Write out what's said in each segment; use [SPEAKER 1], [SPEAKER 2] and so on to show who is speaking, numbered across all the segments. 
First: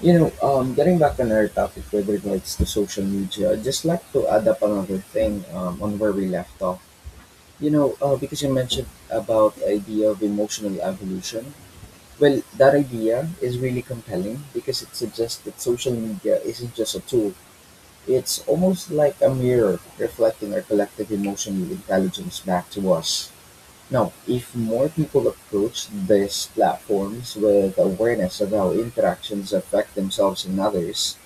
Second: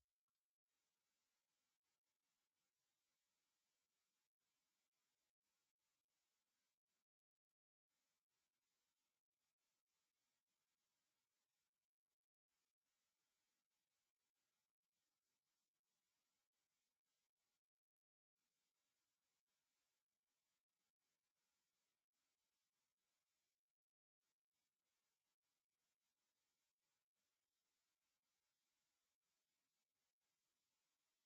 [SPEAKER 1] Getting back on our topic with regards to social media, I'd just like to add up another thing on where we left off. Because you mentioned about the idea of emotional evolution. Well, that idea is really compelling because it suggests that social media isn't just a tool. It's almost like a mirror reflecting our collective emotional intelligence back to us. Now, if more people approach these platforms with awareness of how interactions affect themselves and others,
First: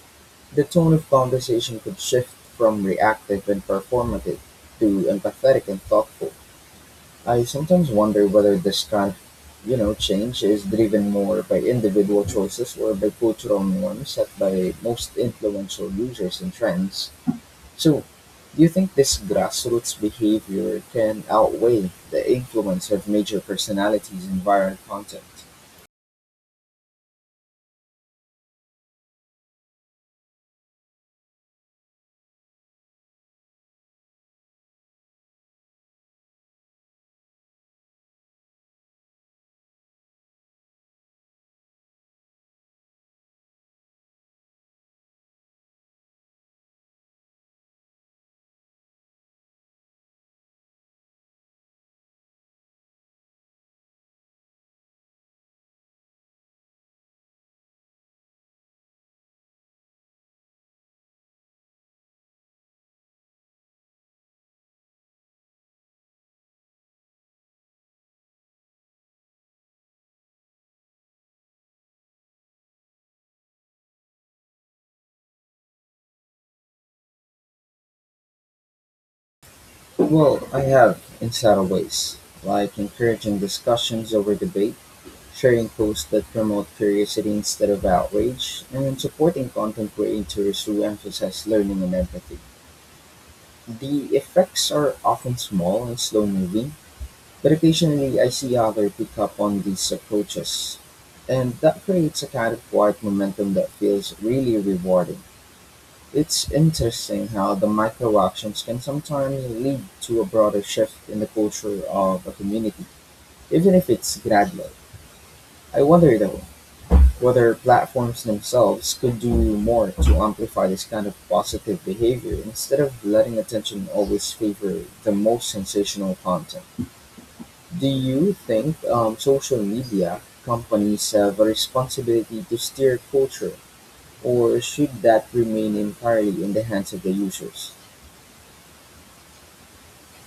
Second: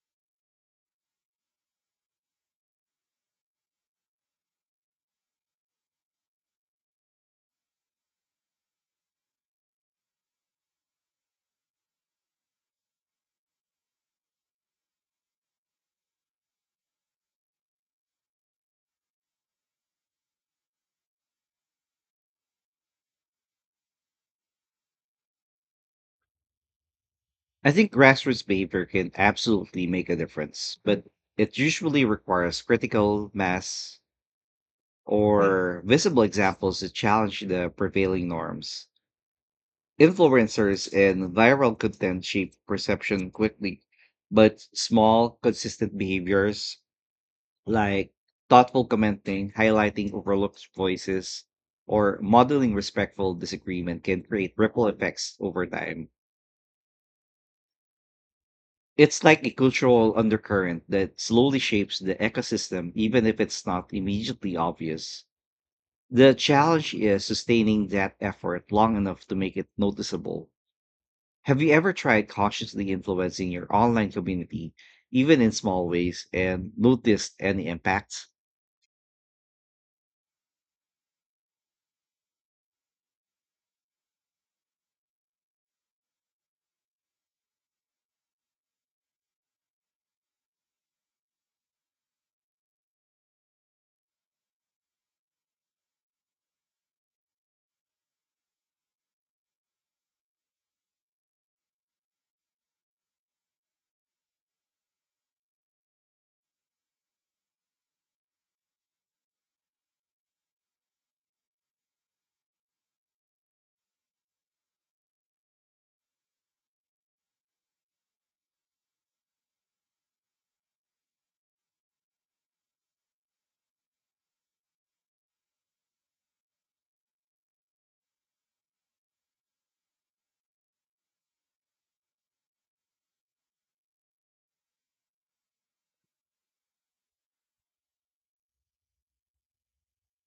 [SPEAKER 1] the tone of conversation could shift from reactive and performative to empathetic and thoughtful. I sometimes wonder whether this kind of change is driven more by individual choices or by cultural norms set by most influential users and trends. So, do you think this grassroots behavior can outweigh the influence of major personalities and viral content?
[SPEAKER 2] I think grassroots behavior can absolutely make a difference, but it usually requires critical mass or visible examples that challenge the prevailing norms. Influencers and viral content shape perception quickly, but small, consistent behaviors like thoughtful commenting, highlighting overlooked voices, or modeling respectful disagreement can create ripple effects over time. It's like a cultural undercurrent that slowly shapes the ecosystem, even if it's not immediately obvious. The challenge is sustaining that effort long enough to make it noticeable. Have you ever tried consciously influencing your online community, even in small ways, and noticed any impacts?
[SPEAKER 1] Well, I have in subtle ways, like encouraging discussions over debate, sharing posts that promote curiosity instead of outrage, and supporting content creators who emphasize learning and empathy. The effects are often small and slow moving, but occasionally I see others pick up on these approaches. And that creates a kind of quiet momentum that feels really rewarding. It's interesting how the micro actions can sometimes lead to a broader shift in the culture of a community, even if it's gradual. I wonder though, whether platforms themselves could do more to amplify this kind of positive behavior instead of letting attention always favor the most sensational content. Do you think social media companies have a responsibility to steer culture, or should that remain entirely in the hands of the users?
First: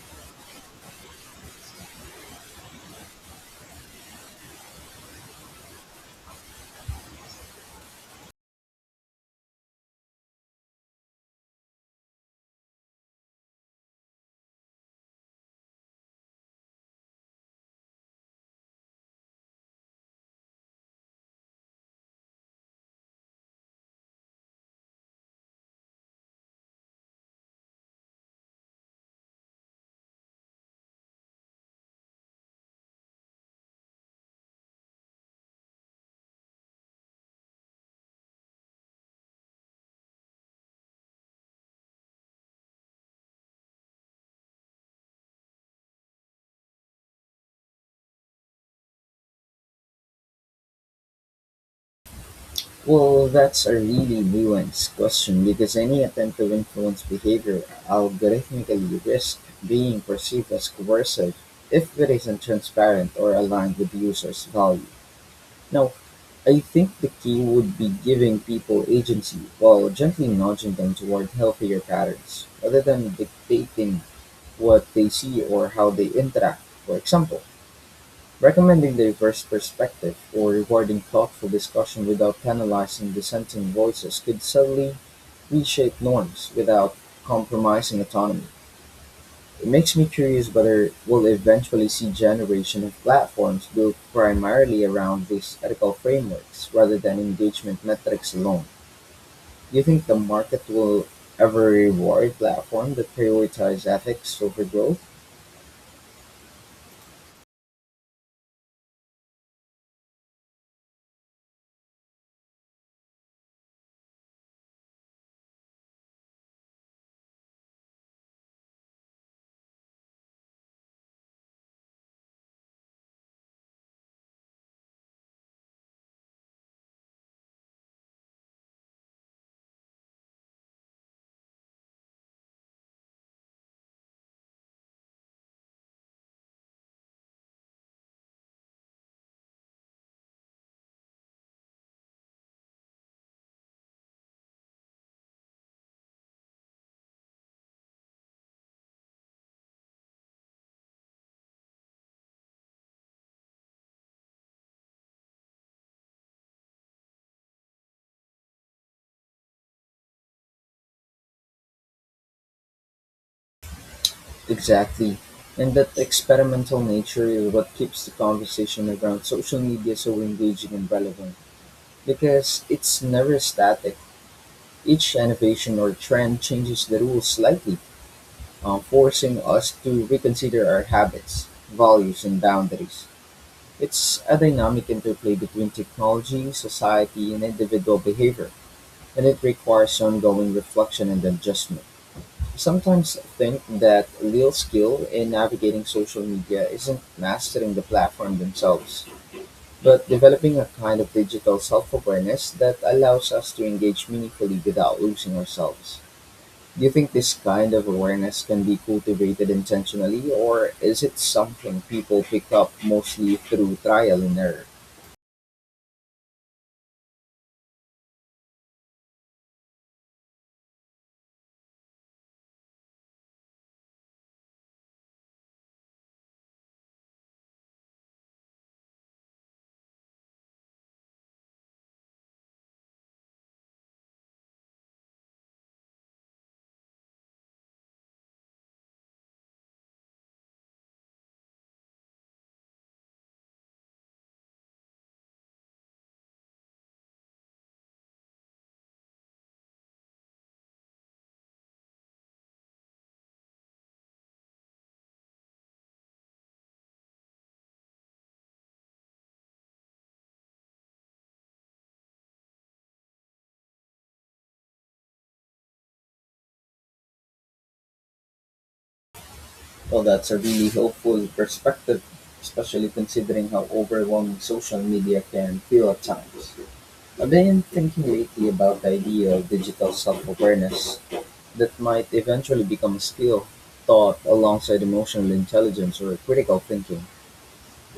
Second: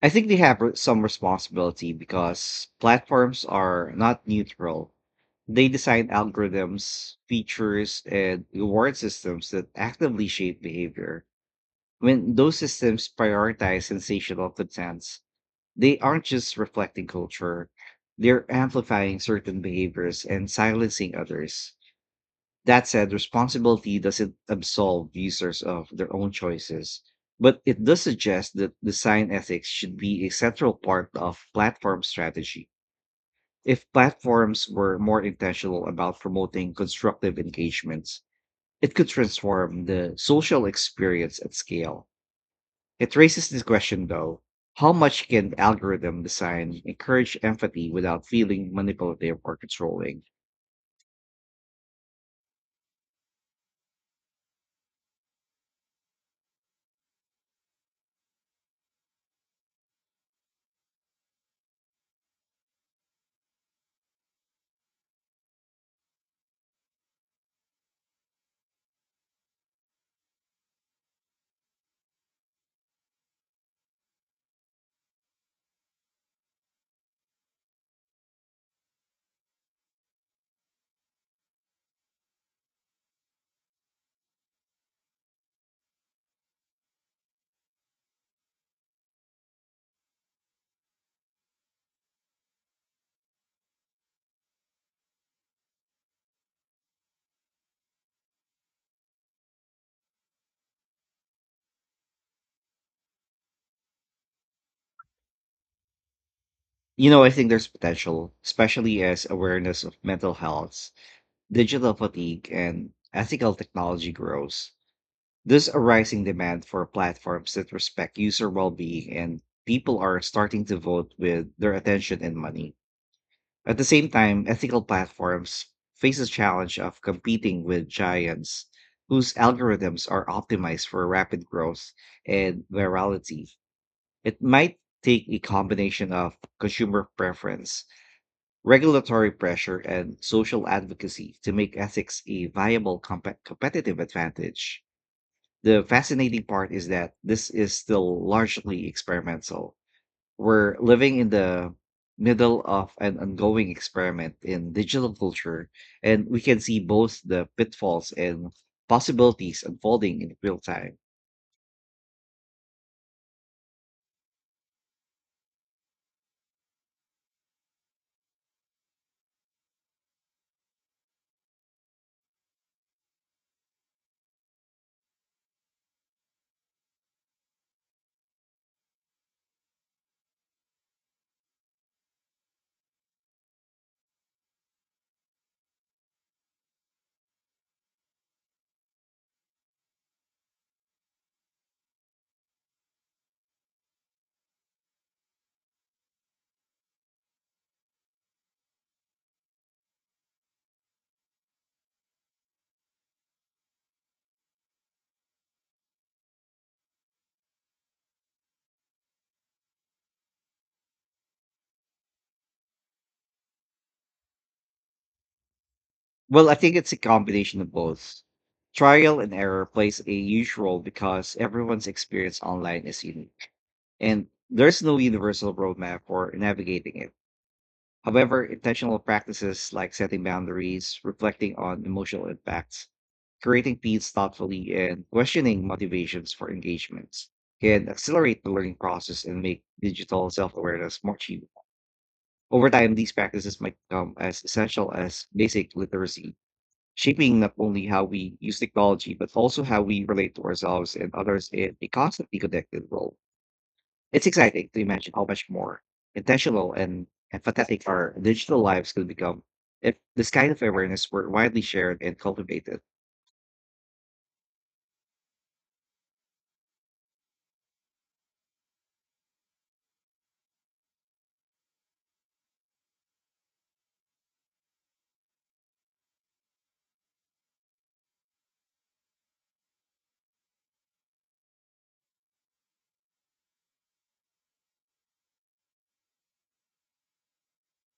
[SPEAKER 2] I think they have some responsibility because platforms are not neutral. They design algorithms, features, and reward systems that actively shape behavior. When those systems prioritize sensational contents, they aren't just reflecting culture, they're amplifying certain behaviors and silencing others. That said, responsibility doesn't absolve users of their own choices, but it does suggest that design ethics should be a central part of platform strategy. If platforms were more intentional about promoting constructive engagements, it could transform the social experience at scale. It raises this question though. How much can algorithm design encourage empathy without feeling manipulative or controlling?
[SPEAKER 1] Well, that's a really nuanced question because any attempt to influence behavior algorithmically risks being perceived as coercive if it isn't transparent or aligned with the user's value. Now, I think the key would be giving people agency while gently nudging them toward healthier patterns, rather than dictating what they see or how they interact. For example, recommending the diverse perspective, or rewarding thoughtful discussion without penalizing dissenting voices could subtly reshape norms without compromising autonomy. It makes me curious whether we'll eventually see generation of platforms built primarily around these ethical frameworks rather than engagement metrics alone. Do you think the market will ever reward platforms that prioritize ethics over growth?
[SPEAKER 2] You know, I think there's potential, especially as awareness of mental health, digital fatigue, and ethical technology grows. There's a rising demand for platforms that respect user well-being and people are starting to vote with their attention and money. At the same time, ethical platforms face the challenge of competing with giants whose algorithms are optimized for rapid growth and virality. It might take a combination of consumer preference, regulatory pressure, and social advocacy to make ethics a viable competitive advantage. The fascinating part is that this is still largely experimental. We're living in the middle of an ongoing experiment in digital culture, and we can see both the pitfalls and possibilities unfolding in real time.
[SPEAKER 1] Exactly. And that experimental nature is what keeps the conversation around social media so engaging and relevant because it's never static. Each innovation or trend changes the rules slightly, forcing us to reconsider our habits, values, and boundaries. It's a dynamic interplay between technology, society, and individual behavior, and it requires ongoing reflection and adjustment. Sometimes think that real skill in navigating social media isn't mastering the platform themselves, but developing a kind of digital self awareness that allows us to engage meaningfully without losing ourselves. Do you think this kind of awareness can be cultivated intentionally, or is it something people pick up mostly through trial and error?
[SPEAKER 2] Well, I think it's a combination of both. Trial and error plays a huge role because everyone's experience online is unique, and there's no universal roadmap for navigating it. However, intentional practices like setting boundaries, reflecting on emotional impacts, creating feeds thoughtfully, and questioning motivations for engagements can accelerate the learning process and make digital self awareness more achievable. Over time, these practices might become as essential as basic literacy, shaping not only how we use technology, but also how we relate to ourselves and others in a constantly connected world. It's exciting to imagine how much more intentional and empathetic our digital lives could become if this kind of awareness were widely shared and cultivated.
[SPEAKER 1] Well, that's a really helpful perspective, especially considering how overwhelming social media can feel at times. I've been thinking lately about the idea of digital self awareness that might eventually become a skill taught alongside emotional intelligence or critical thinking.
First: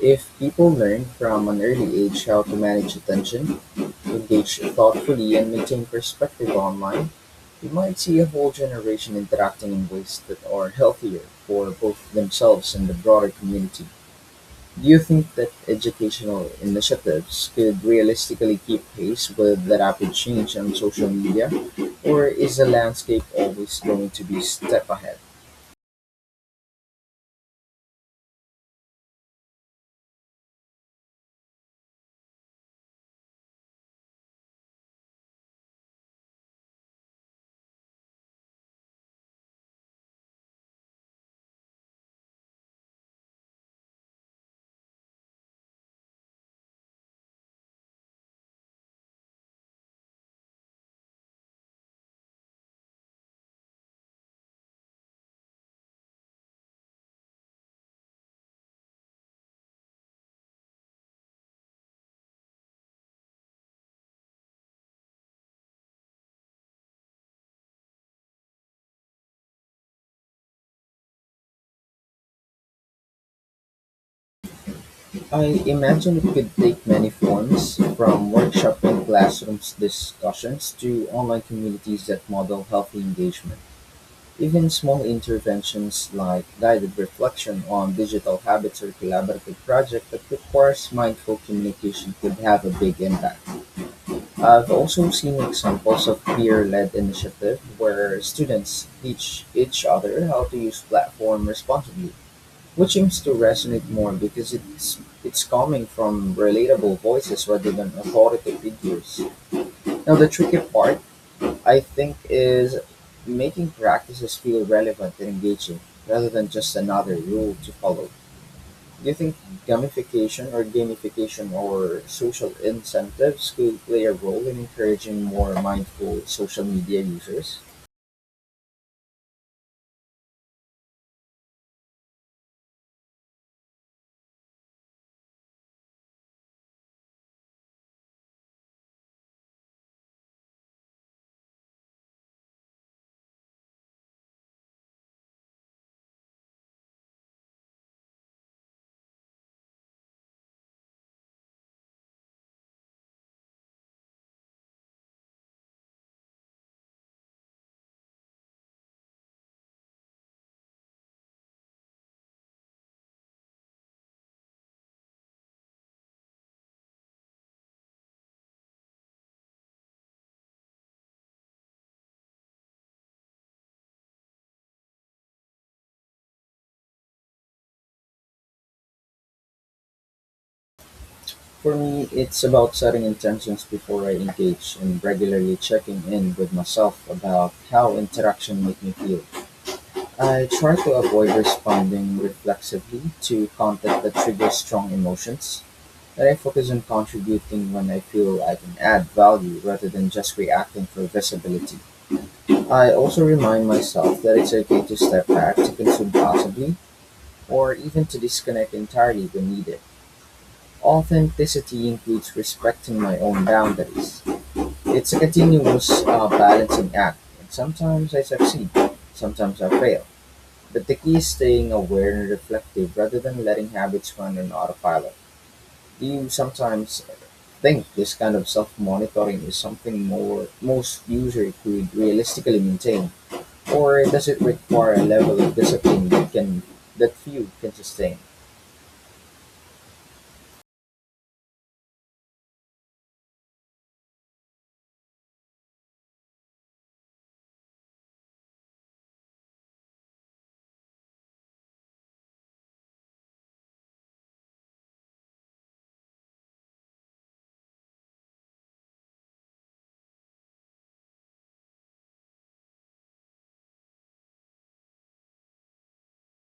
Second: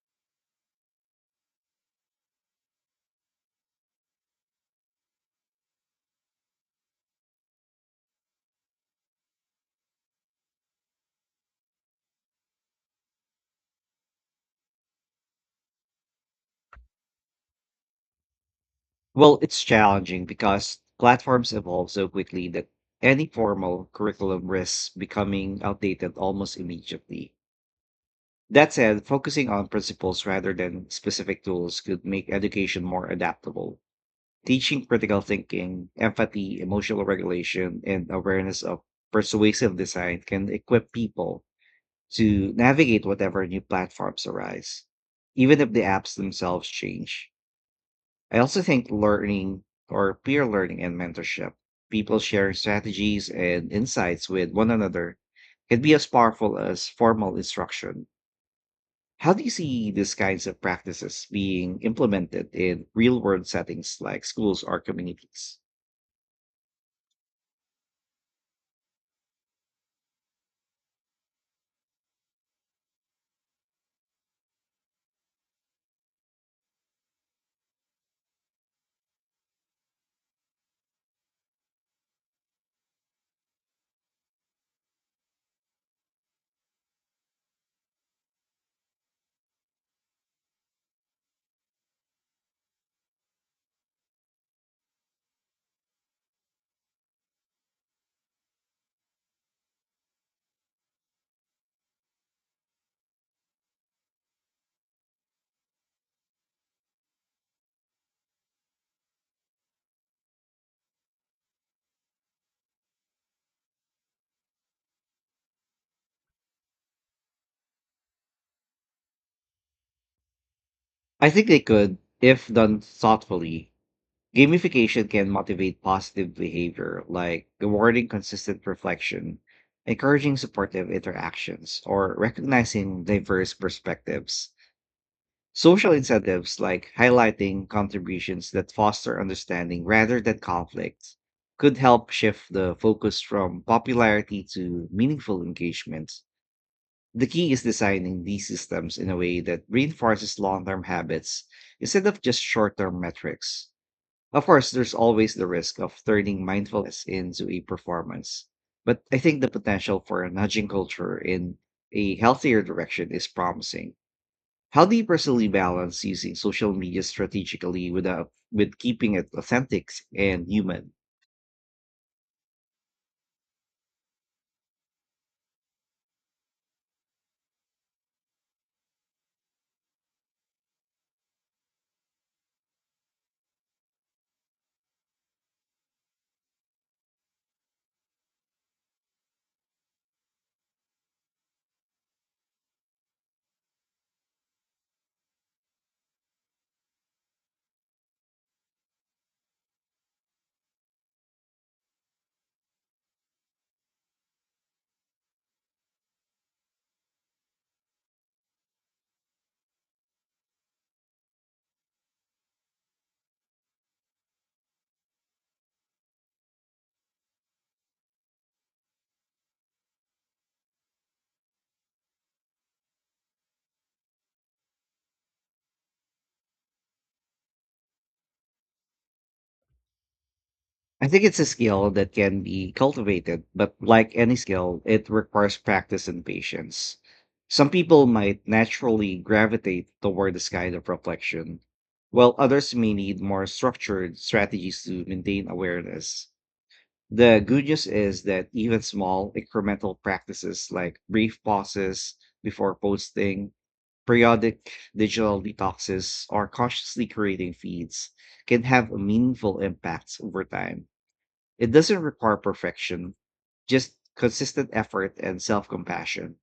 [SPEAKER 1] If people learn from an early age how to manage attention, engage thoughtfully, and maintain perspective online, we might see a whole generation interacting in ways that are healthier for both themselves and the broader community. Do you think that educational initiatives could realistically keep pace
[SPEAKER 2] Well, it's
[SPEAKER 1] with the rapid
[SPEAKER 2] challenging
[SPEAKER 1] change on
[SPEAKER 2] because
[SPEAKER 1] social media,
[SPEAKER 2] platforms evolve so
[SPEAKER 1] or
[SPEAKER 2] quickly
[SPEAKER 1] is the
[SPEAKER 2] that
[SPEAKER 1] landscape
[SPEAKER 2] any
[SPEAKER 1] always
[SPEAKER 2] formal
[SPEAKER 1] going to be
[SPEAKER 2] curriculum
[SPEAKER 1] step
[SPEAKER 2] risks
[SPEAKER 1] ahead?
[SPEAKER 2] becoming outdated almost immediately. That said, focusing on principles rather than specific tools could make education more adaptable. Teaching critical thinking, empathy, emotional regulation, and awareness of persuasive design can equip people to navigate whatever new platforms arise, even if the apps themselves change. I also think learning or peer learning and mentorship, people sharing strategies and insights with one another, can be as powerful as formal instruction. How do you see these kinds of practices being implemented in real world settings like schools or communities?
[SPEAKER 1] I imagine it could take many forms, from workshop and classrooms discussions to online communities that model healthy engagement. Even small interventions like guided reflection on digital habits or collaborative projects that requires mindful communication could have a big impact. I've also seen examples of peer-led initiative where students teach each other how to use platform responsibly, which seems to resonate more because it's coming from relatable voices rather than authoritative figures. Now the tricky part I think is making practices feel relevant and engaging rather than just another rule to follow. Do you think
[SPEAKER 2] I think
[SPEAKER 1] gamification
[SPEAKER 2] they could,
[SPEAKER 1] or
[SPEAKER 2] if
[SPEAKER 1] social
[SPEAKER 2] done
[SPEAKER 1] incentives
[SPEAKER 2] thoughtfully.
[SPEAKER 1] could play a role in
[SPEAKER 2] Gamification
[SPEAKER 1] encouraging
[SPEAKER 2] can
[SPEAKER 1] more
[SPEAKER 2] motivate
[SPEAKER 1] mindful
[SPEAKER 2] positive
[SPEAKER 1] social media
[SPEAKER 2] behavior, like
[SPEAKER 1] users?
[SPEAKER 2] rewarding consistent reflection, encouraging supportive interactions, or recognizing diverse perspectives. Social incentives, like highlighting contributions that foster understanding rather than conflict, could help shift the focus from popularity to meaningful engagement. The key is designing these systems in a way that reinforces long term habits instead of just short term metrics. Of course, there's always the risk of turning mindfulness into a performance, but I think the potential for nudging culture in a healthier direction is promising. How do you personally balance using social media strategically without with keeping it authentic and human?
[SPEAKER 1] For me, it's about setting intentions before I engage and regularly checking in with myself about how interaction make me feel. I try to avoid responding reflexively to content that triggers strong emotions, and I focus on contributing when I feel I can add value rather than just reacting for visibility. I also remind myself that it's okay to step back, to consume possibly, or even to disconnect entirely when needed. Authenticity includes respecting my own boundaries. It's a continuous balancing act, and sometimes I succeed, sometimes I fail. But the key is staying aware and reflective rather than letting habits run on autopilot. Do you sometimes think this kind of self monitoring is something more most
[SPEAKER 2] I think it's a
[SPEAKER 1] users
[SPEAKER 2] skill
[SPEAKER 1] could
[SPEAKER 2] that can
[SPEAKER 1] realistically
[SPEAKER 2] be
[SPEAKER 1] maintain,
[SPEAKER 2] cultivated, but
[SPEAKER 1] or
[SPEAKER 2] like
[SPEAKER 1] does
[SPEAKER 2] any
[SPEAKER 1] it
[SPEAKER 2] skill,
[SPEAKER 1] require a
[SPEAKER 2] it
[SPEAKER 1] level of
[SPEAKER 2] requires practice
[SPEAKER 1] discipline
[SPEAKER 2] and
[SPEAKER 1] that can
[SPEAKER 2] patience.
[SPEAKER 1] that few can
[SPEAKER 2] Some people
[SPEAKER 1] sustain?
[SPEAKER 2] might naturally gravitate toward this kind of reflection, while others may need more structured strategies to maintain awareness. The good news is that even small incremental practices like brief pauses before posting, periodic digital detoxes, or consciously creating feeds can have a meaningful impacts over time. It doesn't require perfection, just consistent effort and self compassion.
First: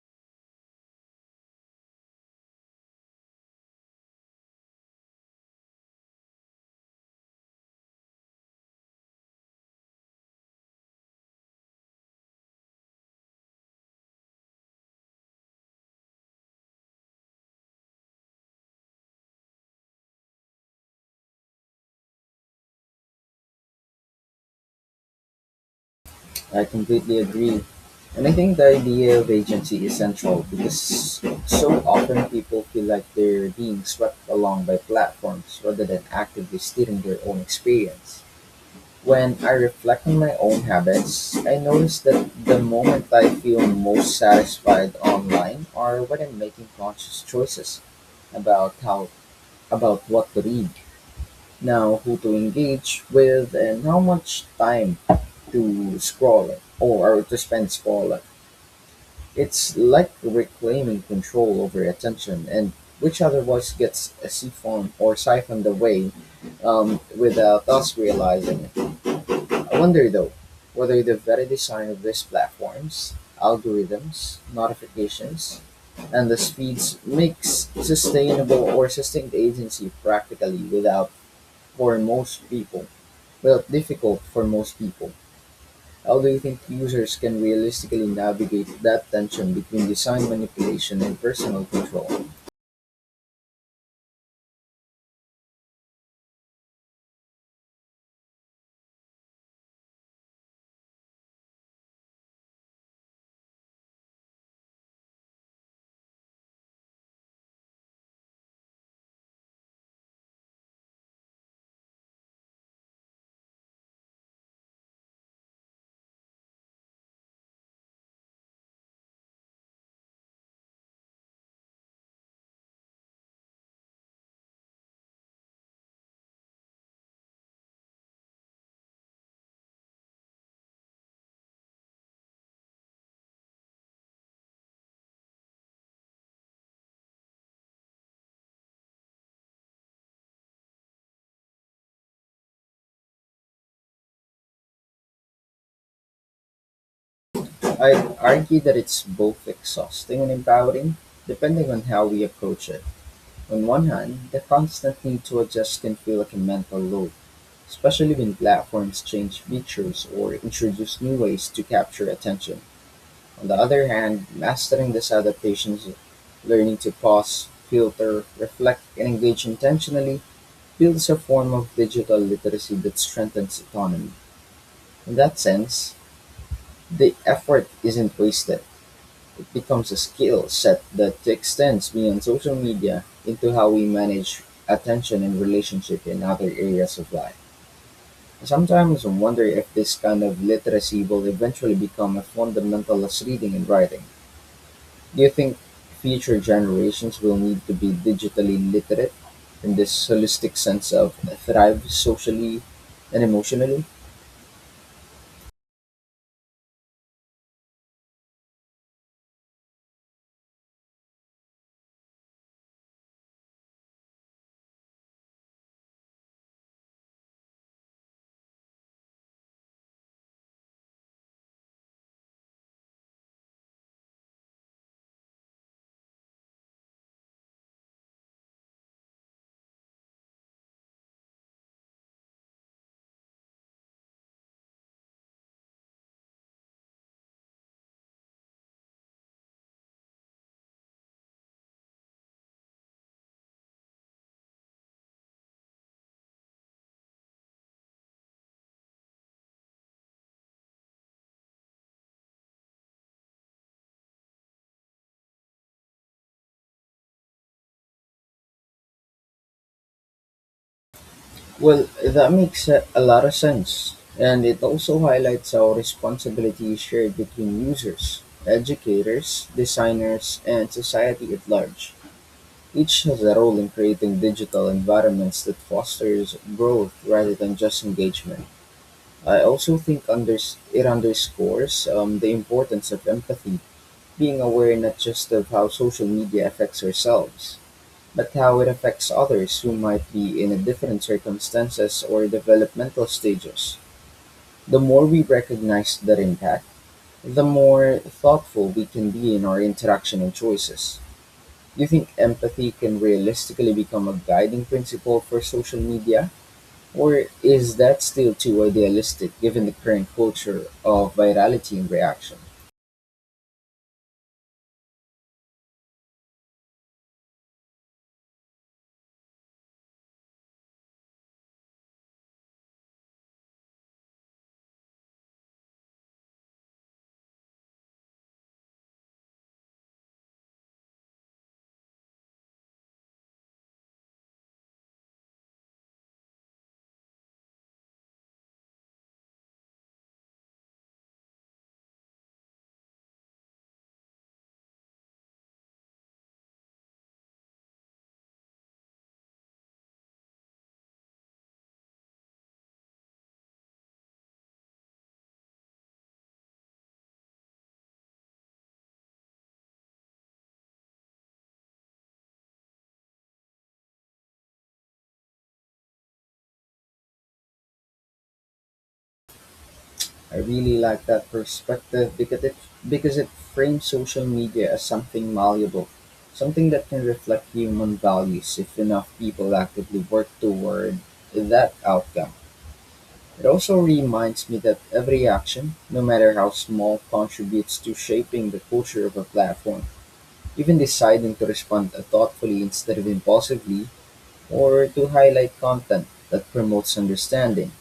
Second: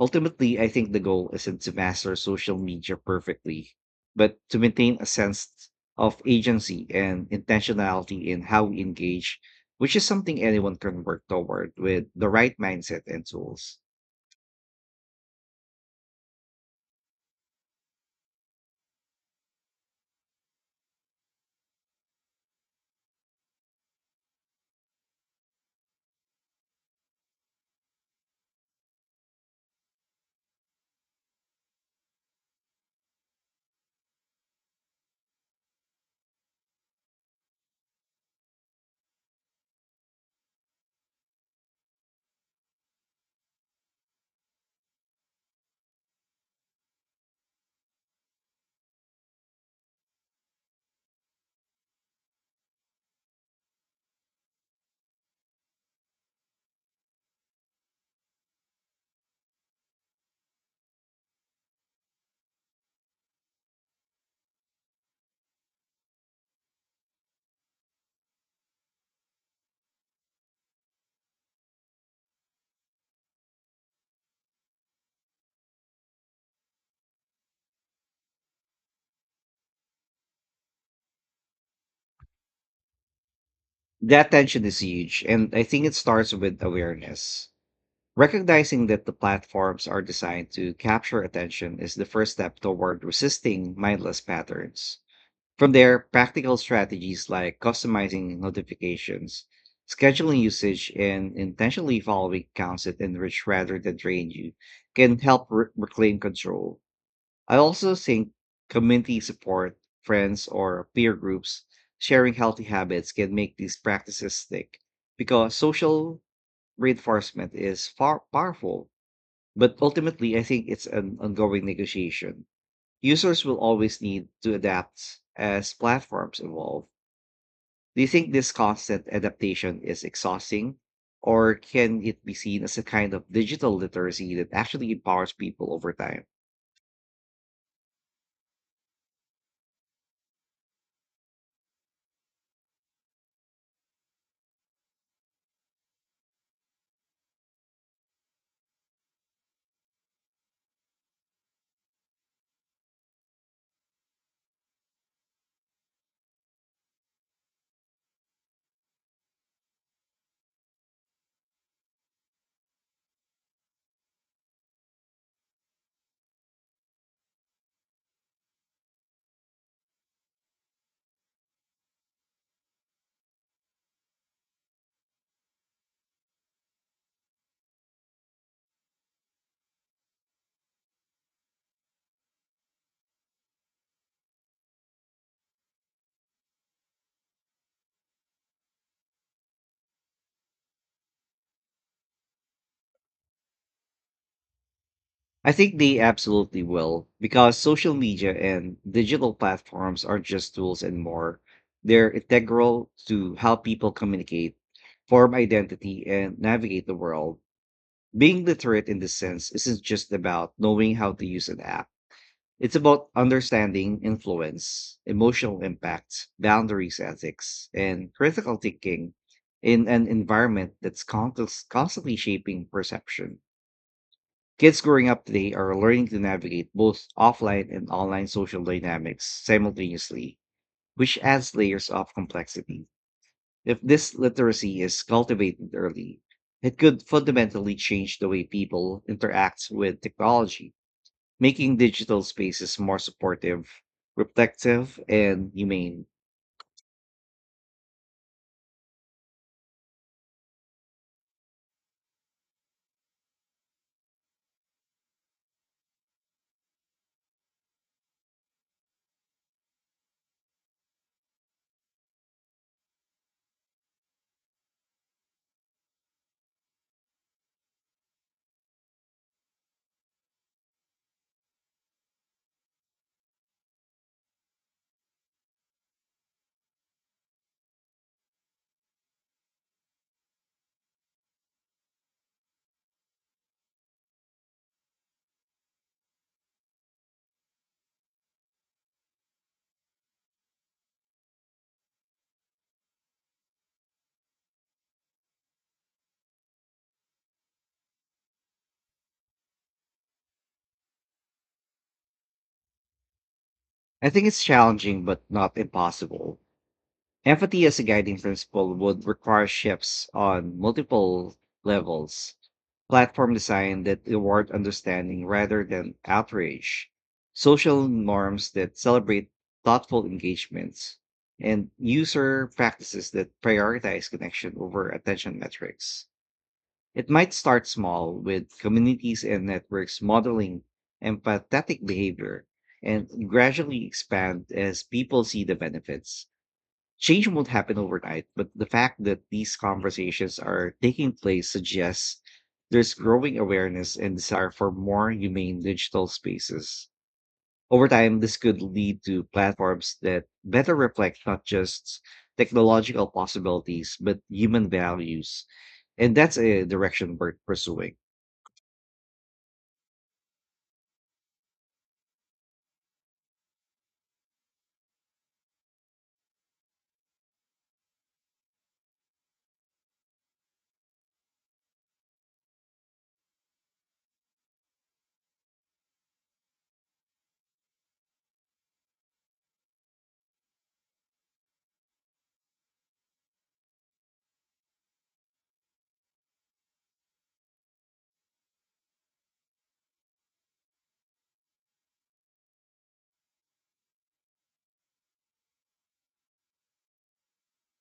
[SPEAKER 2] Ultimately, I think the goal isn't to master social media perfectly, but to maintain a sense of agency and intentionality in how we engage, which is something anyone can work toward with the right mindset and tools.
[SPEAKER 1] I completely agree. And I think the idea of agency is central because so often people feel like they're being swept along by platforms rather than actively steering their own experience. When I reflect on my own habits, I notice that the moment I feel most satisfied online are when I'm making conscious choices about how about what to read, now who to engage with and how much time to scroll or to spend scrolling. It's like reclaiming control over attention, and which otherwise gets siphoned away without us realizing it. I wonder though whether the very design of these platforms, algorithms, notifications, and the speeds makes sustainable or sustained agency practically without for most people. Well, difficult
[SPEAKER 2] That
[SPEAKER 1] for
[SPEAKER 2] tension
[SPEAKER 1] most
[SPEAKER 2] is
[SPEAKER 1] people.
[SPEAKER 2] huge, and I think it
[SPEAKER 1] How do
[SPEAKER 2] starts
[SPEAKER 1] you think
[SPEAKER 2] with
[SPEAKER 1] users can
[SPEAKER 2] awareness.
[SPEAKER 1] realistically navigate
[SPEAKER 2] Recognizing that
[SPEAKER 1] that
[SPEAKER 2] the
[SPEAKER 1] tension between
[SPEAKER 2] platforms are
[SPEAKER 1] design
[SPEAKER 2] designed to
[SPEAKER 1] manipulation and
[SPEAKER 2] capture
[SPEAKER 1] personal
[SPEAKER 2] attention is the
[SPEAKER 1] control?
[SPEAKER 2] first step toward resisting mindless patterns. From there, practical strategies like customizing notifications, scheduling usage, and intentionally following accounts that enrich rather than drain you can help reclaim control. I also think community support, friends, or peer groups sharing healthy habits can make these practices stick because social reinforcement is far powerful. But ultimately, I think it's an ongoing negotiation users will always need to adapt as platforms evolve. Do you think this constant adaptation is exhausting, or can it be seen as a kind of digital literacy that actually empowers people over time?
[SPEAKER 1] I'd argue that it's both exhausting and empowering, depending on how we approach it. On one hand, the constant need to adjust can feel like a mental load, especially when platforms change features or introduce new ways to capture attention. On the other hand, mastering these adaptations, learning to pause, filter, reflect, and engage intentionally builds a form of digital literacy that strengthens autonomy. In that sense, the effort isn't wasted. It becomes a skill set that extends beyond social media into how we manage attention and relationship in other areas of life. I sometimes wonder if this kind of literacy will eventually become as fundamental as reading and writing. Do you
[SPEAKER 2] I
[SPEAKER 1] think
[SPEAKER 2] think they
[SPEAKER 1] future
[SPEAKER 2] absolutely will,
[SPEAKER 1] generations will
[SPEAKER 2] because
[SPEAKER 1] need to be
[SPEAKER 2] social media
[SPEAKER 1] digitally
[SPEAKER 2] and
[SPEAKER 1] literate
[SPEAKER 2] digital
[SPEAKER 1] in
[SPEAKER 2] platforms
[SPEAKER 1] this
[SPEAKER 2] are just
[SPEAKER 1] holistic
[SPEAKER 2] tools
[SPEAKER 1] sense
[SPEAKER 2] and
[SPEAKER 1] of
[SPEAKER 2] more.
[SPEAKER 1] thrive
[SPEAKER 2] They're
[SPEAKER 1] socially
[SPEAKER 2] integral
[SPEAKER 1] and
[SPEAKER 2] to how
[SPEAKER 1] emotionally?
[SPEAKER 2] people communicate, form identity, and navigate the world. Being literate in this sense isn't just about knowing how to use an app. It's about understanding influence, emotional impact, boundaries ethics, and critical thinking in an environment that's constantly shaping perception. Kids growing up today are learning to navigate both offline and online social dynamics simultaneously, which adds layers of complexity. If this literacy is cultivated early, it could fundamentally change the way people interact with technology making digital spaces more supportive, reflective, and humane.
[SPEAKER 1] Well, that makes a lot of sense. And it also highlights how responsibility is shared between users, educators, designers, and society at large. Each has a role in creating digital environments that fosters growth rather than just engagement. I also think it underscores the importance of empathy, being aware not just of how social media affects ourselves, but how it affects others who might be in a different circumstances or developmental stages. The more we recognize that impact, the more thoughtful we can be in our interaction and choices. Do you think empathy can realistically become
[SPEAKER 2] I
[SPEAKER 1] a
[SPEAKER 2] think it's
[SPEAKER 1] guiding
[SPEAKER 2] challenging
[SPEAKER 1] principle
[SPEAKER 2] but
[SPEAKER 1] for
[SPEAKER 2] not
[SPEAKER 1] social media?
[SPEAKER 2] impossible.
[SPEAKER 1] Or
[SPEAKER 2] Empathy
[SPEAKER 1] is
[SPEAKER 2] as a
[SPEAKER 1] that
[SPEAKER 2] guiding
[SPEAKER 1] still too
[SPEAKER 2] principle would
[SPEAKER 1] idealistic
[SPEAKER 2] require
[SPEAKER 1] given the current
[SPEAKER 2] shifts on
[SPEAKER 1] culture of
[SPEAKER 2] multiple
[SPEAKER 1] virality and
[SPEAKER 2] levels,
[SPEAKER 1] reaction?
[SPEAKER 2] platform design that reward understanding rather than outrage, social norms that celebrate thoughtful engagements, and user practices that prioritize connection over attention metrics. It might start small with communities and networks modeling empathetic behavior and gradually expand as people see the benefits. Change won't happen overnight, but the fact that these conversations are taking place suggests there's growing awareness and desire for more humane digital spaces. Over time, this could lead to platforms that better reflect not just technological possibilities, but human values. And that's a direction worth pursuing.
[SPEAKER 1] I really like that perspective because it frames social media as something malleable, something that can reflect human values if enough people actively work toward that outcome. It also reminds me that every action, no matter how small, contributes to shaping the culture of a platform. Even deciding to respond thoughtfully instead of impulsively, or to highlight content that promotes understanding,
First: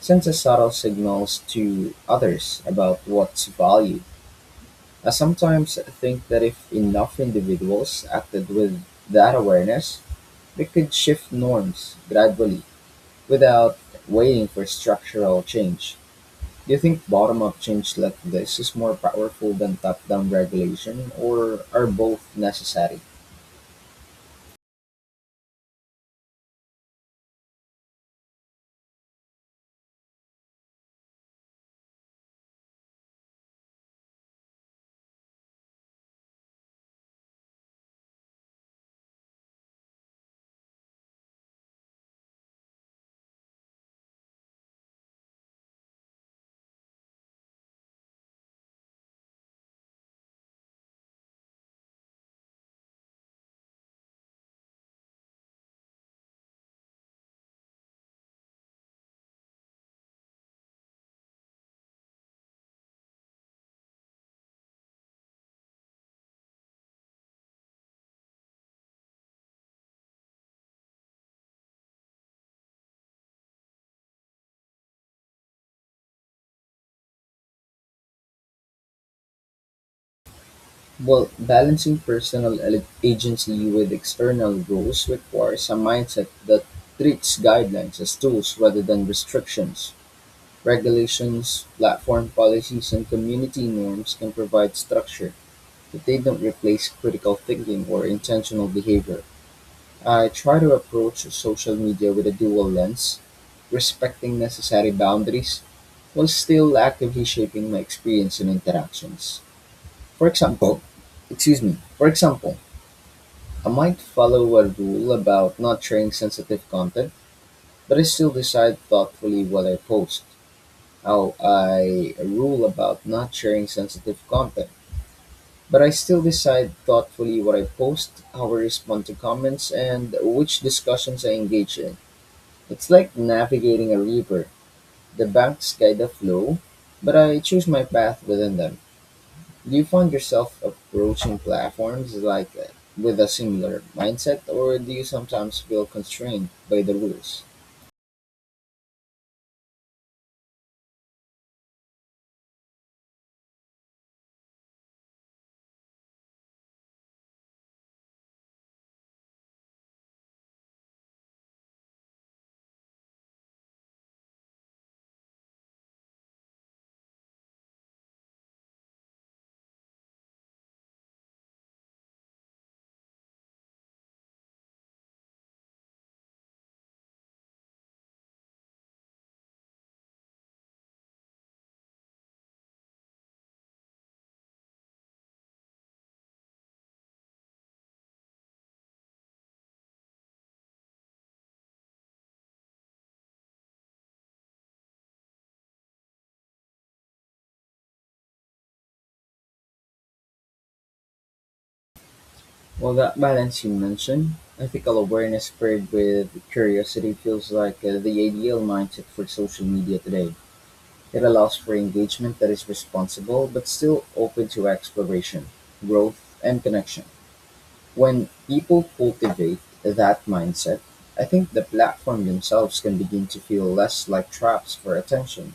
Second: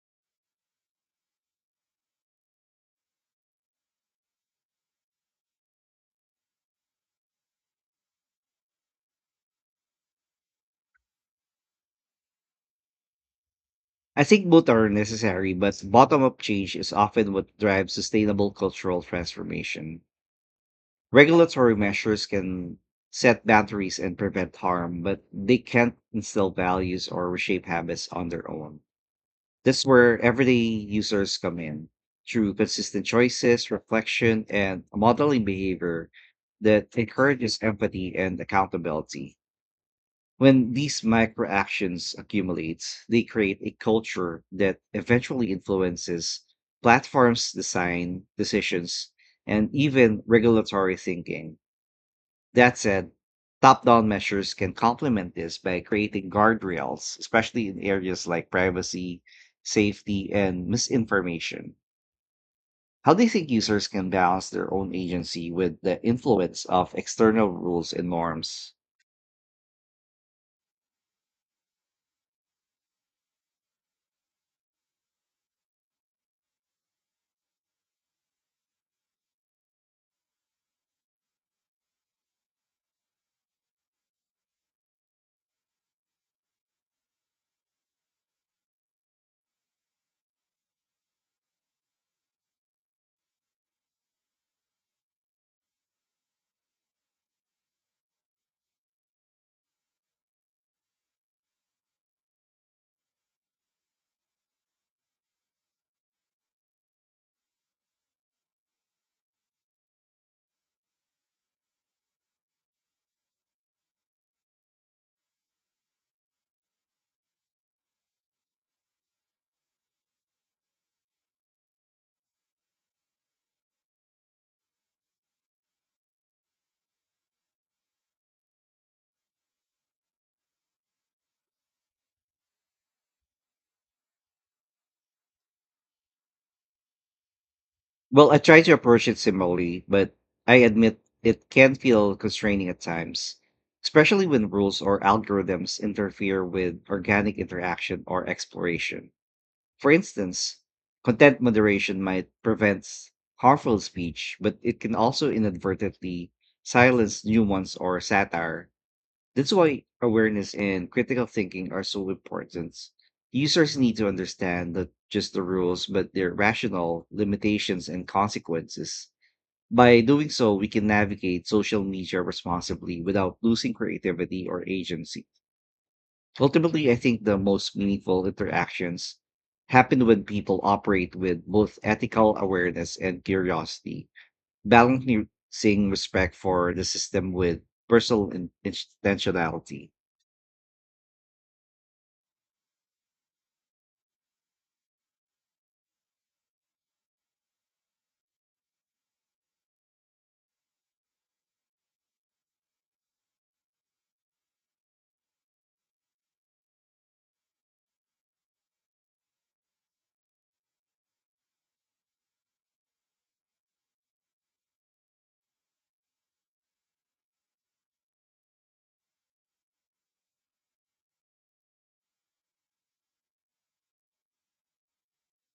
[SPEAKER 1] sends a subtle signals to others about what's valued. I sometimes think that if enough individuals acted with that awareness, we could shift norms gradually without
[SPEAKER 2] I think
[SPEAKER 1] waiting for
[SPEAKER 2] both are
[SPEAKER 1] structural
[SPEAKER 2] necessary, but
[SPEAKER 1] change.
[SPEAKER 2] bottom up
[SPEAKER 1] Do you
[SPEAKER 2] change is
[SPEAKER 1] think
[SPEAKER 2] often
[SPEAKER 1] bottom
[SPEAKER 2] what
[SPEAKER 1] up
[SPEAKER 2] drives
[SPEAKER 1] change like
[SPEAKER 2] sustainable
[SPEAKER 1] this is more
[SPEAKER 2] cultural
[SPEAKER 1] powerful than
[SPEAKER 2] transformation.
[SPEAKER 1] top down regulation, or
[SPEAKER 2] Regulatory
[SPEAKER 1] are both
[SPEAKER 2] measures can
[SPEAKER 1] necessary?
[SPEAKER 2] set boundaries and prevent harm, but they can't instill values or reshape habits on their own. That's where everyday users come in. Through consistent choices, reflection, and modeling behavior that encourages empathy and accountability. When these microactions accumulate, they create a culture that eventually influences platforms' design, decisions, and even regulatory thinking. That said, top down measures can complement this by creating guardrails, especially in areas like privacy, safety, and misinformation. How do you think users can balance their own agency with the influence of external rules and norms?
[SPEAKER 1] Well, balancing agency with external rules requires a mindset that treats guidelines as tools rather than restrictions. Regulations, platform policies, and community norms can provide structure, but they don't replace critical thinking or intentional behavior. I try to approach social media with a dual lens, respecting necessary boundaries while still actively shaping my experience and interactions. For example, for example, I might follow a rule about not sharing sensitive content, but I still decide thoughtfully what I post. Oh, I a rule about not sharing sensitive content, but I still decide thoughtfully what I post, how I respond to comments, and which discussions I engage in. It's like navigating a river. The banks guide the flow, but I choose my path
[SPEAKER 2] Well, I
[SPEAKER 1] within
[SPEAKER 2] try to
[SPEAKER 1] them.
[SPEAKER 2] approach it
[SPEAKER 1] Do you
[SPEAKER 2] similarly,
[SPEAKER 1] find
[SPEAKER 2] but I
[SPEAKER 1] yourself
[SPEAKER 2] admit
[SPEAKER 1] approaching
[SPEAKER 2] it can
[SPEAKER 1] platforms
[SPEAKER 2] feel constraining at
[SPEAKER 1] with a
[SPEAKER 2] times,
[SPEAKER 1] similar
[SPEAKER 2] especially
[SPEAKER 1] mindset,
[SPEAKER 2] when
[SPEAKER 1] or
[SPEAKER 2] rules
[SPEAKER 1] do
[SPEAKER 2] or
[SPEAKER 1] you sometimes
[SPEAKER 2] algorithms
[SPEAKER 1] feel
[SPEAKER 2] interfere
[SPEAKER 1] constrained by
[SPEAKER 2] with
[SPEAKER 1] the
[SPEAKER 2] organic
[SPEAKER 1] rules?
[SPEAKER 2] interaction or exploration. For instance, content moderation might prevent harmful speech, but it can also inadvertently silence nuance or satire. That's why awareness and critical thinking are so important. Users need to understand not just the rules, but their rational limitations and consequences. By doing so, we can navigate social media responsibly without losing creativity or agency. Ultimately, I think the most meaningful interactions happen when people operate with both ethical awareness and curiosity, balancing respect for the system with personal intentionality.
[SPEAKER 1] Well, that balance you mentioned, ethical awareness paired with curiosity, feels like the ideal mindset for social media today. It allows for engagement that is responsible but still open to exploration, growth, and connection. When people cultivate that mindset, I think the platform themselves can begin to feel less like traps for attention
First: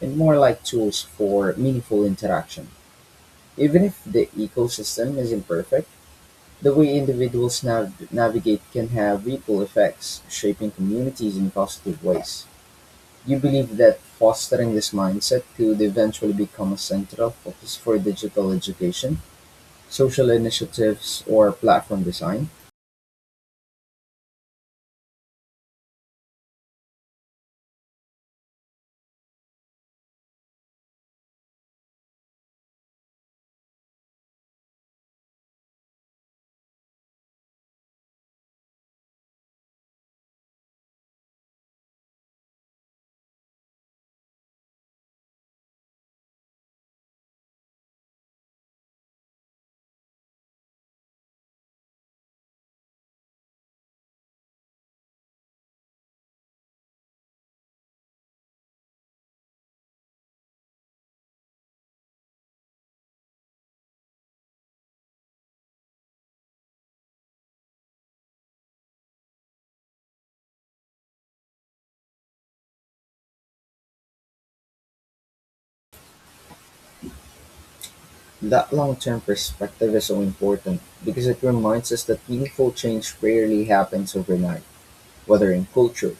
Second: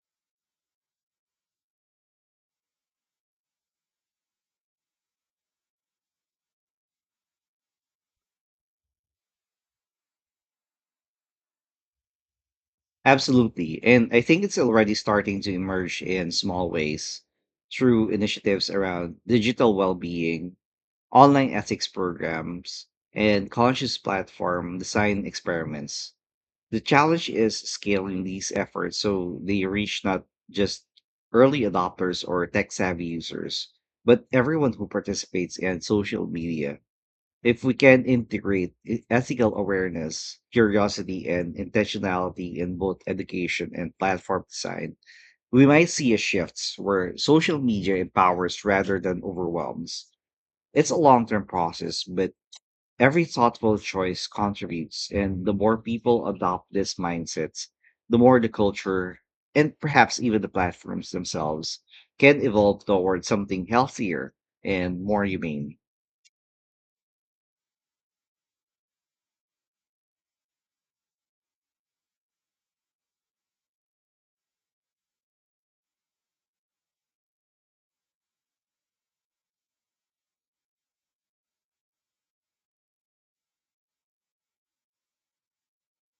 [SPEAKER 1] and more like tools for meaningful interaction. Even if the ecosystem isn't perfect, the way individuals navigate can have ripple effects, shaping communities in positive ways. Do you believe
[SPEAKER 2] Absolutely.
[SPEAKER 1] that
[SPEAKER 2] And I think it's
[SPEAKER 1] fostering this
[SPEAKER 2] already starting
[SPEAKER 1] mindset
[SPEAKER 2] to
[SPEAKER 1] could
[SPEAKER 2] emerge
[SPEAKER 1] eventually
[SPEAKER 2] in small
[SPEAKER 1] become a
[SPEAKER 2] ways
[SPEAKER 1] central focus for
[SPEAKER 2] through
[SPEAKER 1] digital
[SPEAKER 2] initiatives
[SPEAKER 1] education,
[SPEAKER 2] around digital well
[SPEAKER 1] social
[SPEAKER 2] being,
[SPEAKER 1] initiatives,
[SPEAKER 2] online
[SPEAKER 1] or
[SPEAKER 2] ethics
[SPEAKER 1] platform design?
[SPEAKER 2] programs, and conscious platform design experiments. The challenge is scaling these efforts so they reach not just early adopters or tech savvy users, but everyone who participates in social media. If we can integrate ethical awareness, curiosity, and intentionality in both education and platform design, we might see a shift where social media empowers rather than overwhelms. It's a long term process, but every thoughtful choice contributes. And the more people adopt this mindset, the more the culture and perhaps even the platforms themselves can evolve toward something healthier and more humane.
[SPEAKER 1] That long term perspective is so important because it reminds us that meaningful change rarely happens overnight, whether in culture,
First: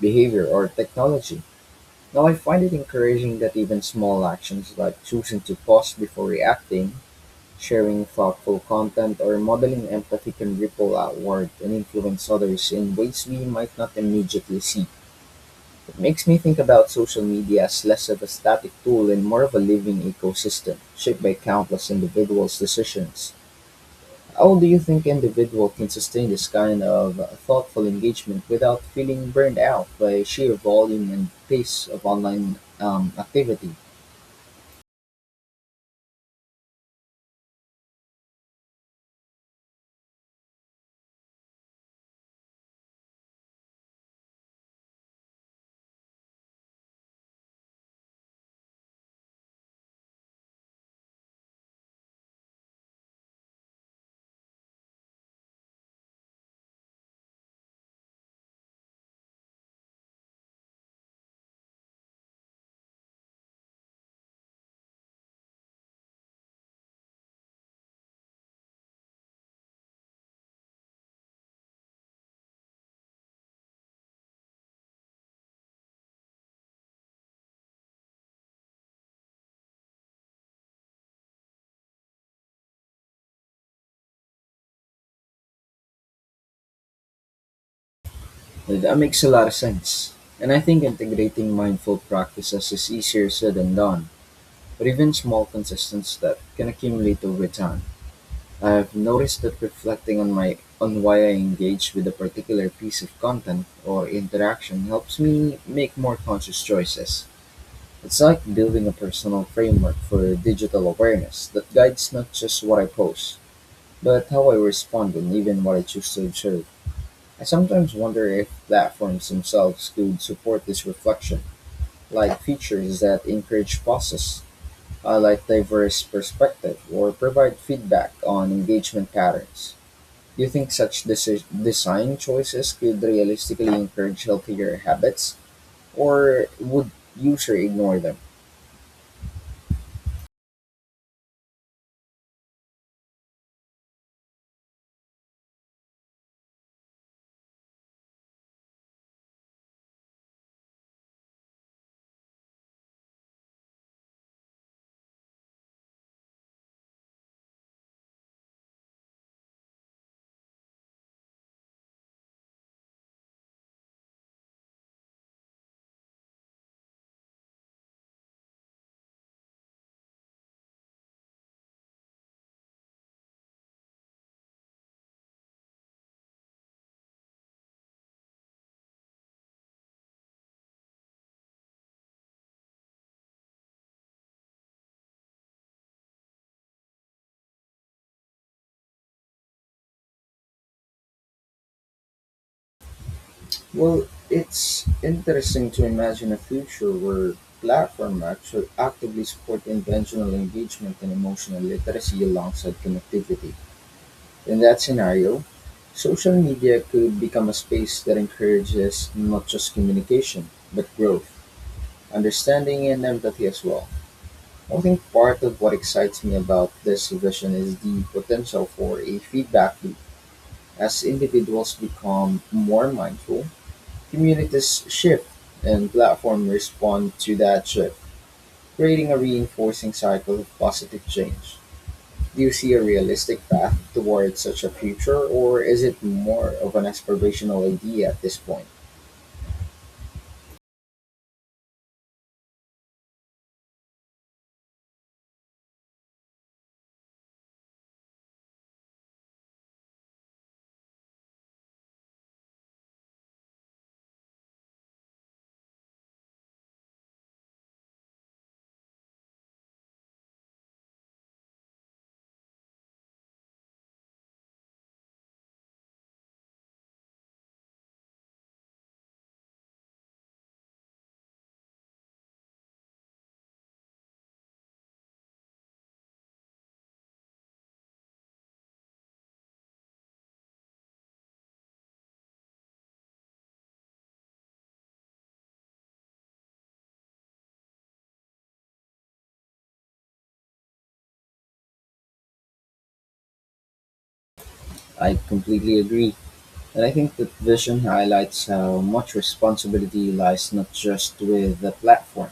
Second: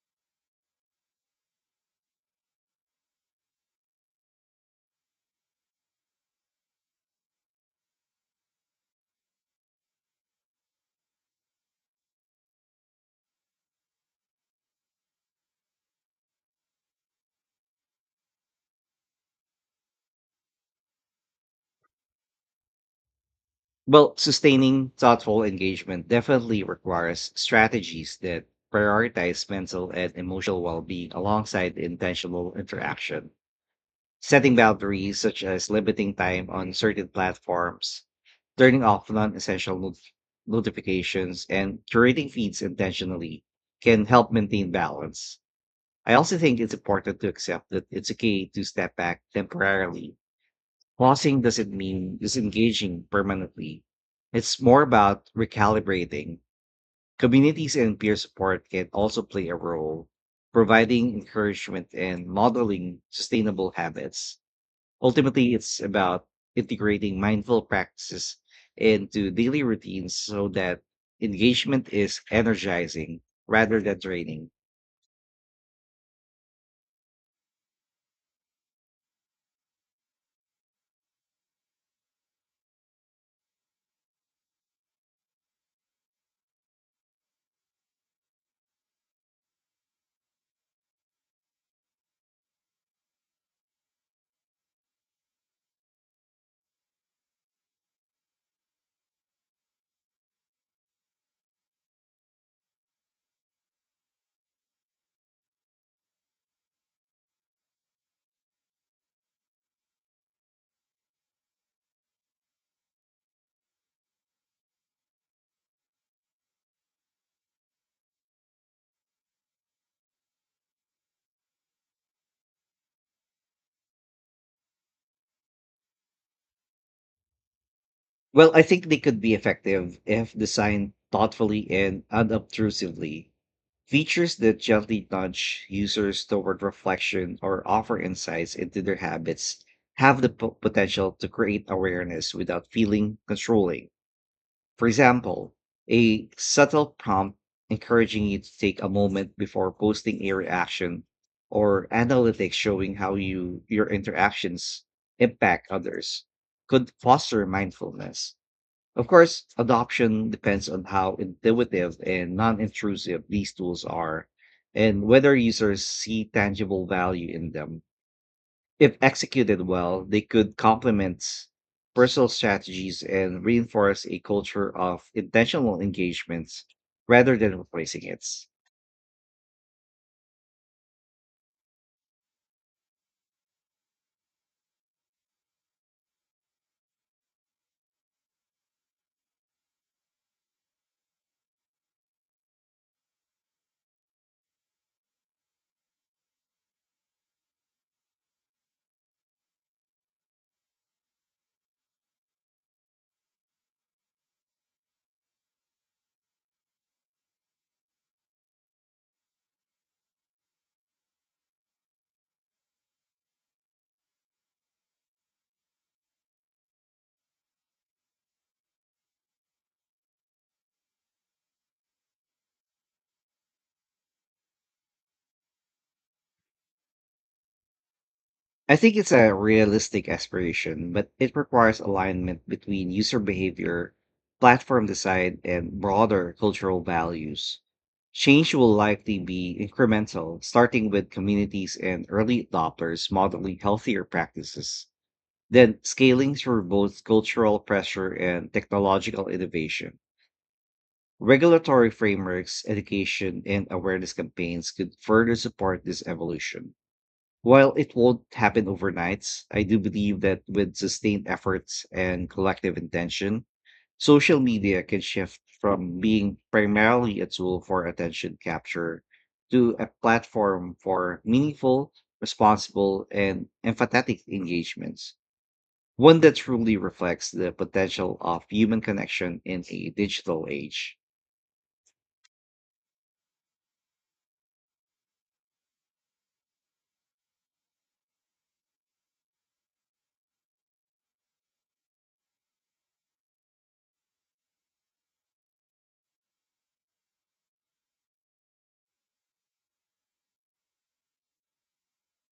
[SPEAKER 1] behavior, or technology. Now I find it encouraging that even small actions like choosing to pause before reacting, sharing thoughtful content, or modeling empathy can ripple outward and influence others in ways we might not immediately see. It makes me think about social media as less of a static tool and more of a living ecosystem, shaped by countless individuals' decisions.
[SPEAKER 2] Well,
[SPEAKER 1] How do you
[SPEAKER 2] sustaining
[SPEAKER 1] think
[SPEAKER 2] thoughtful
[SPEAKER 1] individual can
[SPEAKER 2] engagement
[SPEAKER 1] sustain this
[SPEAKER 2] definitely
[SPEAKER 1] kind of
[SPEAKER 2] requires
[SPEAKER 1] thoughtful
[SPEAKER 2] strategies
[SPEAKER 1] engagement
[SPEAKER 2] that
[SPEAKER 1] without feeling
[SPEAKER 2] prioritize
[SPEAKER 1] burned out
[SPEAKER 2] mental and
[SPEAKER 1] by sheer
[SPEAKER 2] emotional well
[SPEAKER 1] volume
[SPEAKER 2] being
[SPEAKER 1] and
[SPEAKER 2] alongside
[SPEAKER 1] pace of online
[SPEAKER 2] intentional interaction.
[SPEAKER 1] activity?
[SPEAKER 2] Setting boundaries, such as limiting time on certain platforms, turning off non essential notifications, and curating feeds intentionally, can help maintain balance. I also think it's important to accept that it's okay to step back temporarily. Pausing doesn't mean disengaging permanently. It's more about recalibrating. Communities and peer support can also play a role, providing encouragement and modeling sustainable habits. Ultimately, it's about integrating mindful practices into daily routines so that engagement is energizing rather than draining.
[SPEAKER 1] That makes a lot of sense. And I think integrating mindful practices is easier said than done, but even small consistent steps can accumulate over time. I have noticed that reflecting on my on why I engage with a particular piece of content or interaction helps me make more conscious choices. It's like building a personal framework for digital awareness that guides not just what I post, but how I respond and even what I choose to observe. I sometimes wonder if platforms themselves could support this reflection, like features that encourage pauses, highlight diverse perspective, or provide feedback
[SPEAKER 2] Well,
[SPEAKER 1] on
[SPEAKER 2] I think they
[SPEAKER 1] engagement
[SPEAKER 2] could be
[SPEAKER 1] patterns.
[SPEAKER 2] effective if
[SPEAKER 1] Do you think
[SPEAKER 2] designed
[SPEAKER 1] such
[SPEAKER 2] thoughtfully and
[SPEAKER 1] design choices could
[SPEAKER 2] unobtrusively.
[SPEAKER 1] realistically encourage
[SPEAKER 2] Features that
[SPEAKER 1] healthier
[SPEAKER 2] gently
[SPEAKER 1] habits,
[SPEAKER 2] nudge users
[SPEAKER 1] or
[SPEAKER 2] toward
[SPEAKER 1] would
[SPEAKER 2] reflection
[SPEAKER 1] user
[SPEAKER 2] or offer
[SPEAKER 1] ignore them?
[SPEAKER 2] insights into their habits have the potential to create awareness without feeling controlling. For example, a subtle prompt encouraging you to take a moment before posting a reaction or analytics showing how you your interactions impact others could foster mindfulness. Of course, adoption depends on how intuitive and non intrusive these tools are and whether users see tangible value in them. If executed well, they could complement personal strategies and reinforce a culture of intentional engagements rather than replacing it.
[SPEAKER 1] Well, it's interesting to imagine a future where platform actually actively support intentional engagement and emotional literacy alongside connectivity. In that scenario, social media could become a space that encourages not just communication, but growth, understanding, and empathy as well. I think part of what excites me about this vision is the potential for a feedback loop. As individuals become more mindful, communities shift, and platforms respond to that shift,
[SPEAKER 2] I think
[SPEAKER 1] creating
[SPEAKER 2] it's
[SPEAKER 1] a
[SPEAKER 2] a
[SPEAKER 1] reinforcing
[SPEAKER 2] realistic
[SPEAKER 1] cycle of
[SPEAKER 2] aspiration,
[SPEAKER 1] positive
[SPEAKER 2] but it
[SPEAKER 1] change.
[SPEAKER 2] requires
[SPEAKER 1] Do
[SPEAKER 2] alignment
[SPEAKER 1] you see a
[SPEAKER 2] between user
[SPEAKER 1] realistic path
[SPEAKER 2] behavior,
[SPEAKER 1] towards such a
[SPEAKER 2] platform
[SPEAKER 1] future,
[SPEAKER 2] design,
[SPEAKER 1] or
[SPEAKER 2] and
[SPEAKER 1] is it
[SPEAKER 2] broader
[SPEAKER 1] more of
[SPEAKER 2] cultural
[SPEAKER 1] an
[SPEAKER 2] values.
[SPEAKER 1] aspirational idea at this
[SPEAKER 2] Change
[SPEAKER 1] point?
[SPEAKER 2] will likely be incremental, starting with communities and early adopters modeling healthier practices, then scaling through both cultural pressure and technological innovation. Regulatory frameworks, education, and awareness campaigns could further support this evolution. While it won't happen overnight, I do believe that with sustained efforts and collective intention, social media can shift from being primarily a tool for attention capture to a platform for meaningful, responsible, and empathetic engagements, one that truly reflects the potential of human connection in a digital age.
[SPEAKER 1] I completely agree. And I think that vision highlights how much responsibility lies not just with the platform,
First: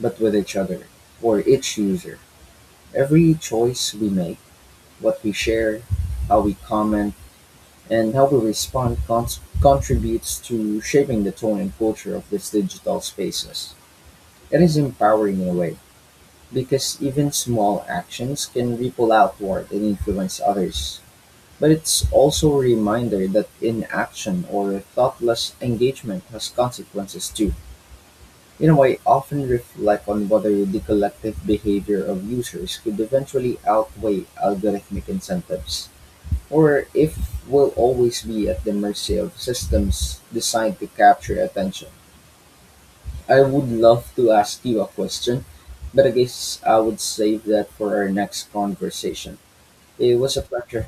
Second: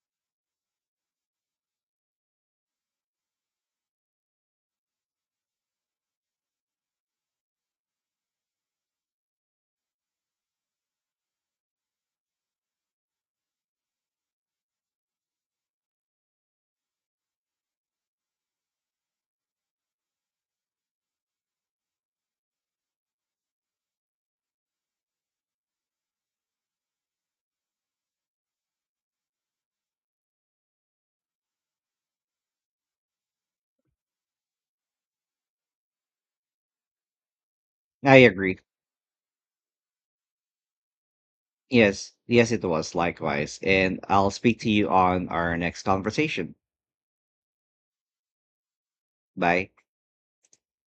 [SPEAKER 1] but with each other or each user. Every choice we make, what we share, how we comment, and how we respond contributes to shaping the tone and culture of these digital spaces. It is empowering in a way, because even small actions can ripple outward and influence others. But it's also a reminder that inaction or thoughtless engagement has consequences too. In a way, often reflect on whether the collective behavior of users could eventually outweigh algorithmic incentives, or if we'll
[SPEAKER 2] I
[SPEAKER 1] always be
[SPEAKER 2] agree.
[SPEAKER 1] at the mercy of systems designed to capture attention.
[SPEAKER 2] Yes, yes, it was
[SPEAKER 1] I
[SPEAKER 2] likewise.
[SPEAKER 1] would
[SPEAKER 2] And
[SPEAKER 1] love to
[SPEAKER 2] I'll speak
[SPEAKER 1] ask
[SPEAKER 2] to
[SPEAKER 1] you a
[SPEAKER 2] you on
[SPEAKER 1] question,
[SPEAKER 2] our next
[SPEAKER 1] but I
[SPEAKER 2] conversation.
[SPEAKER 1] guess I would save that for our next conversation.
[SPEAKER 2] Bye.
[SPEAKER 1] It was a pleasure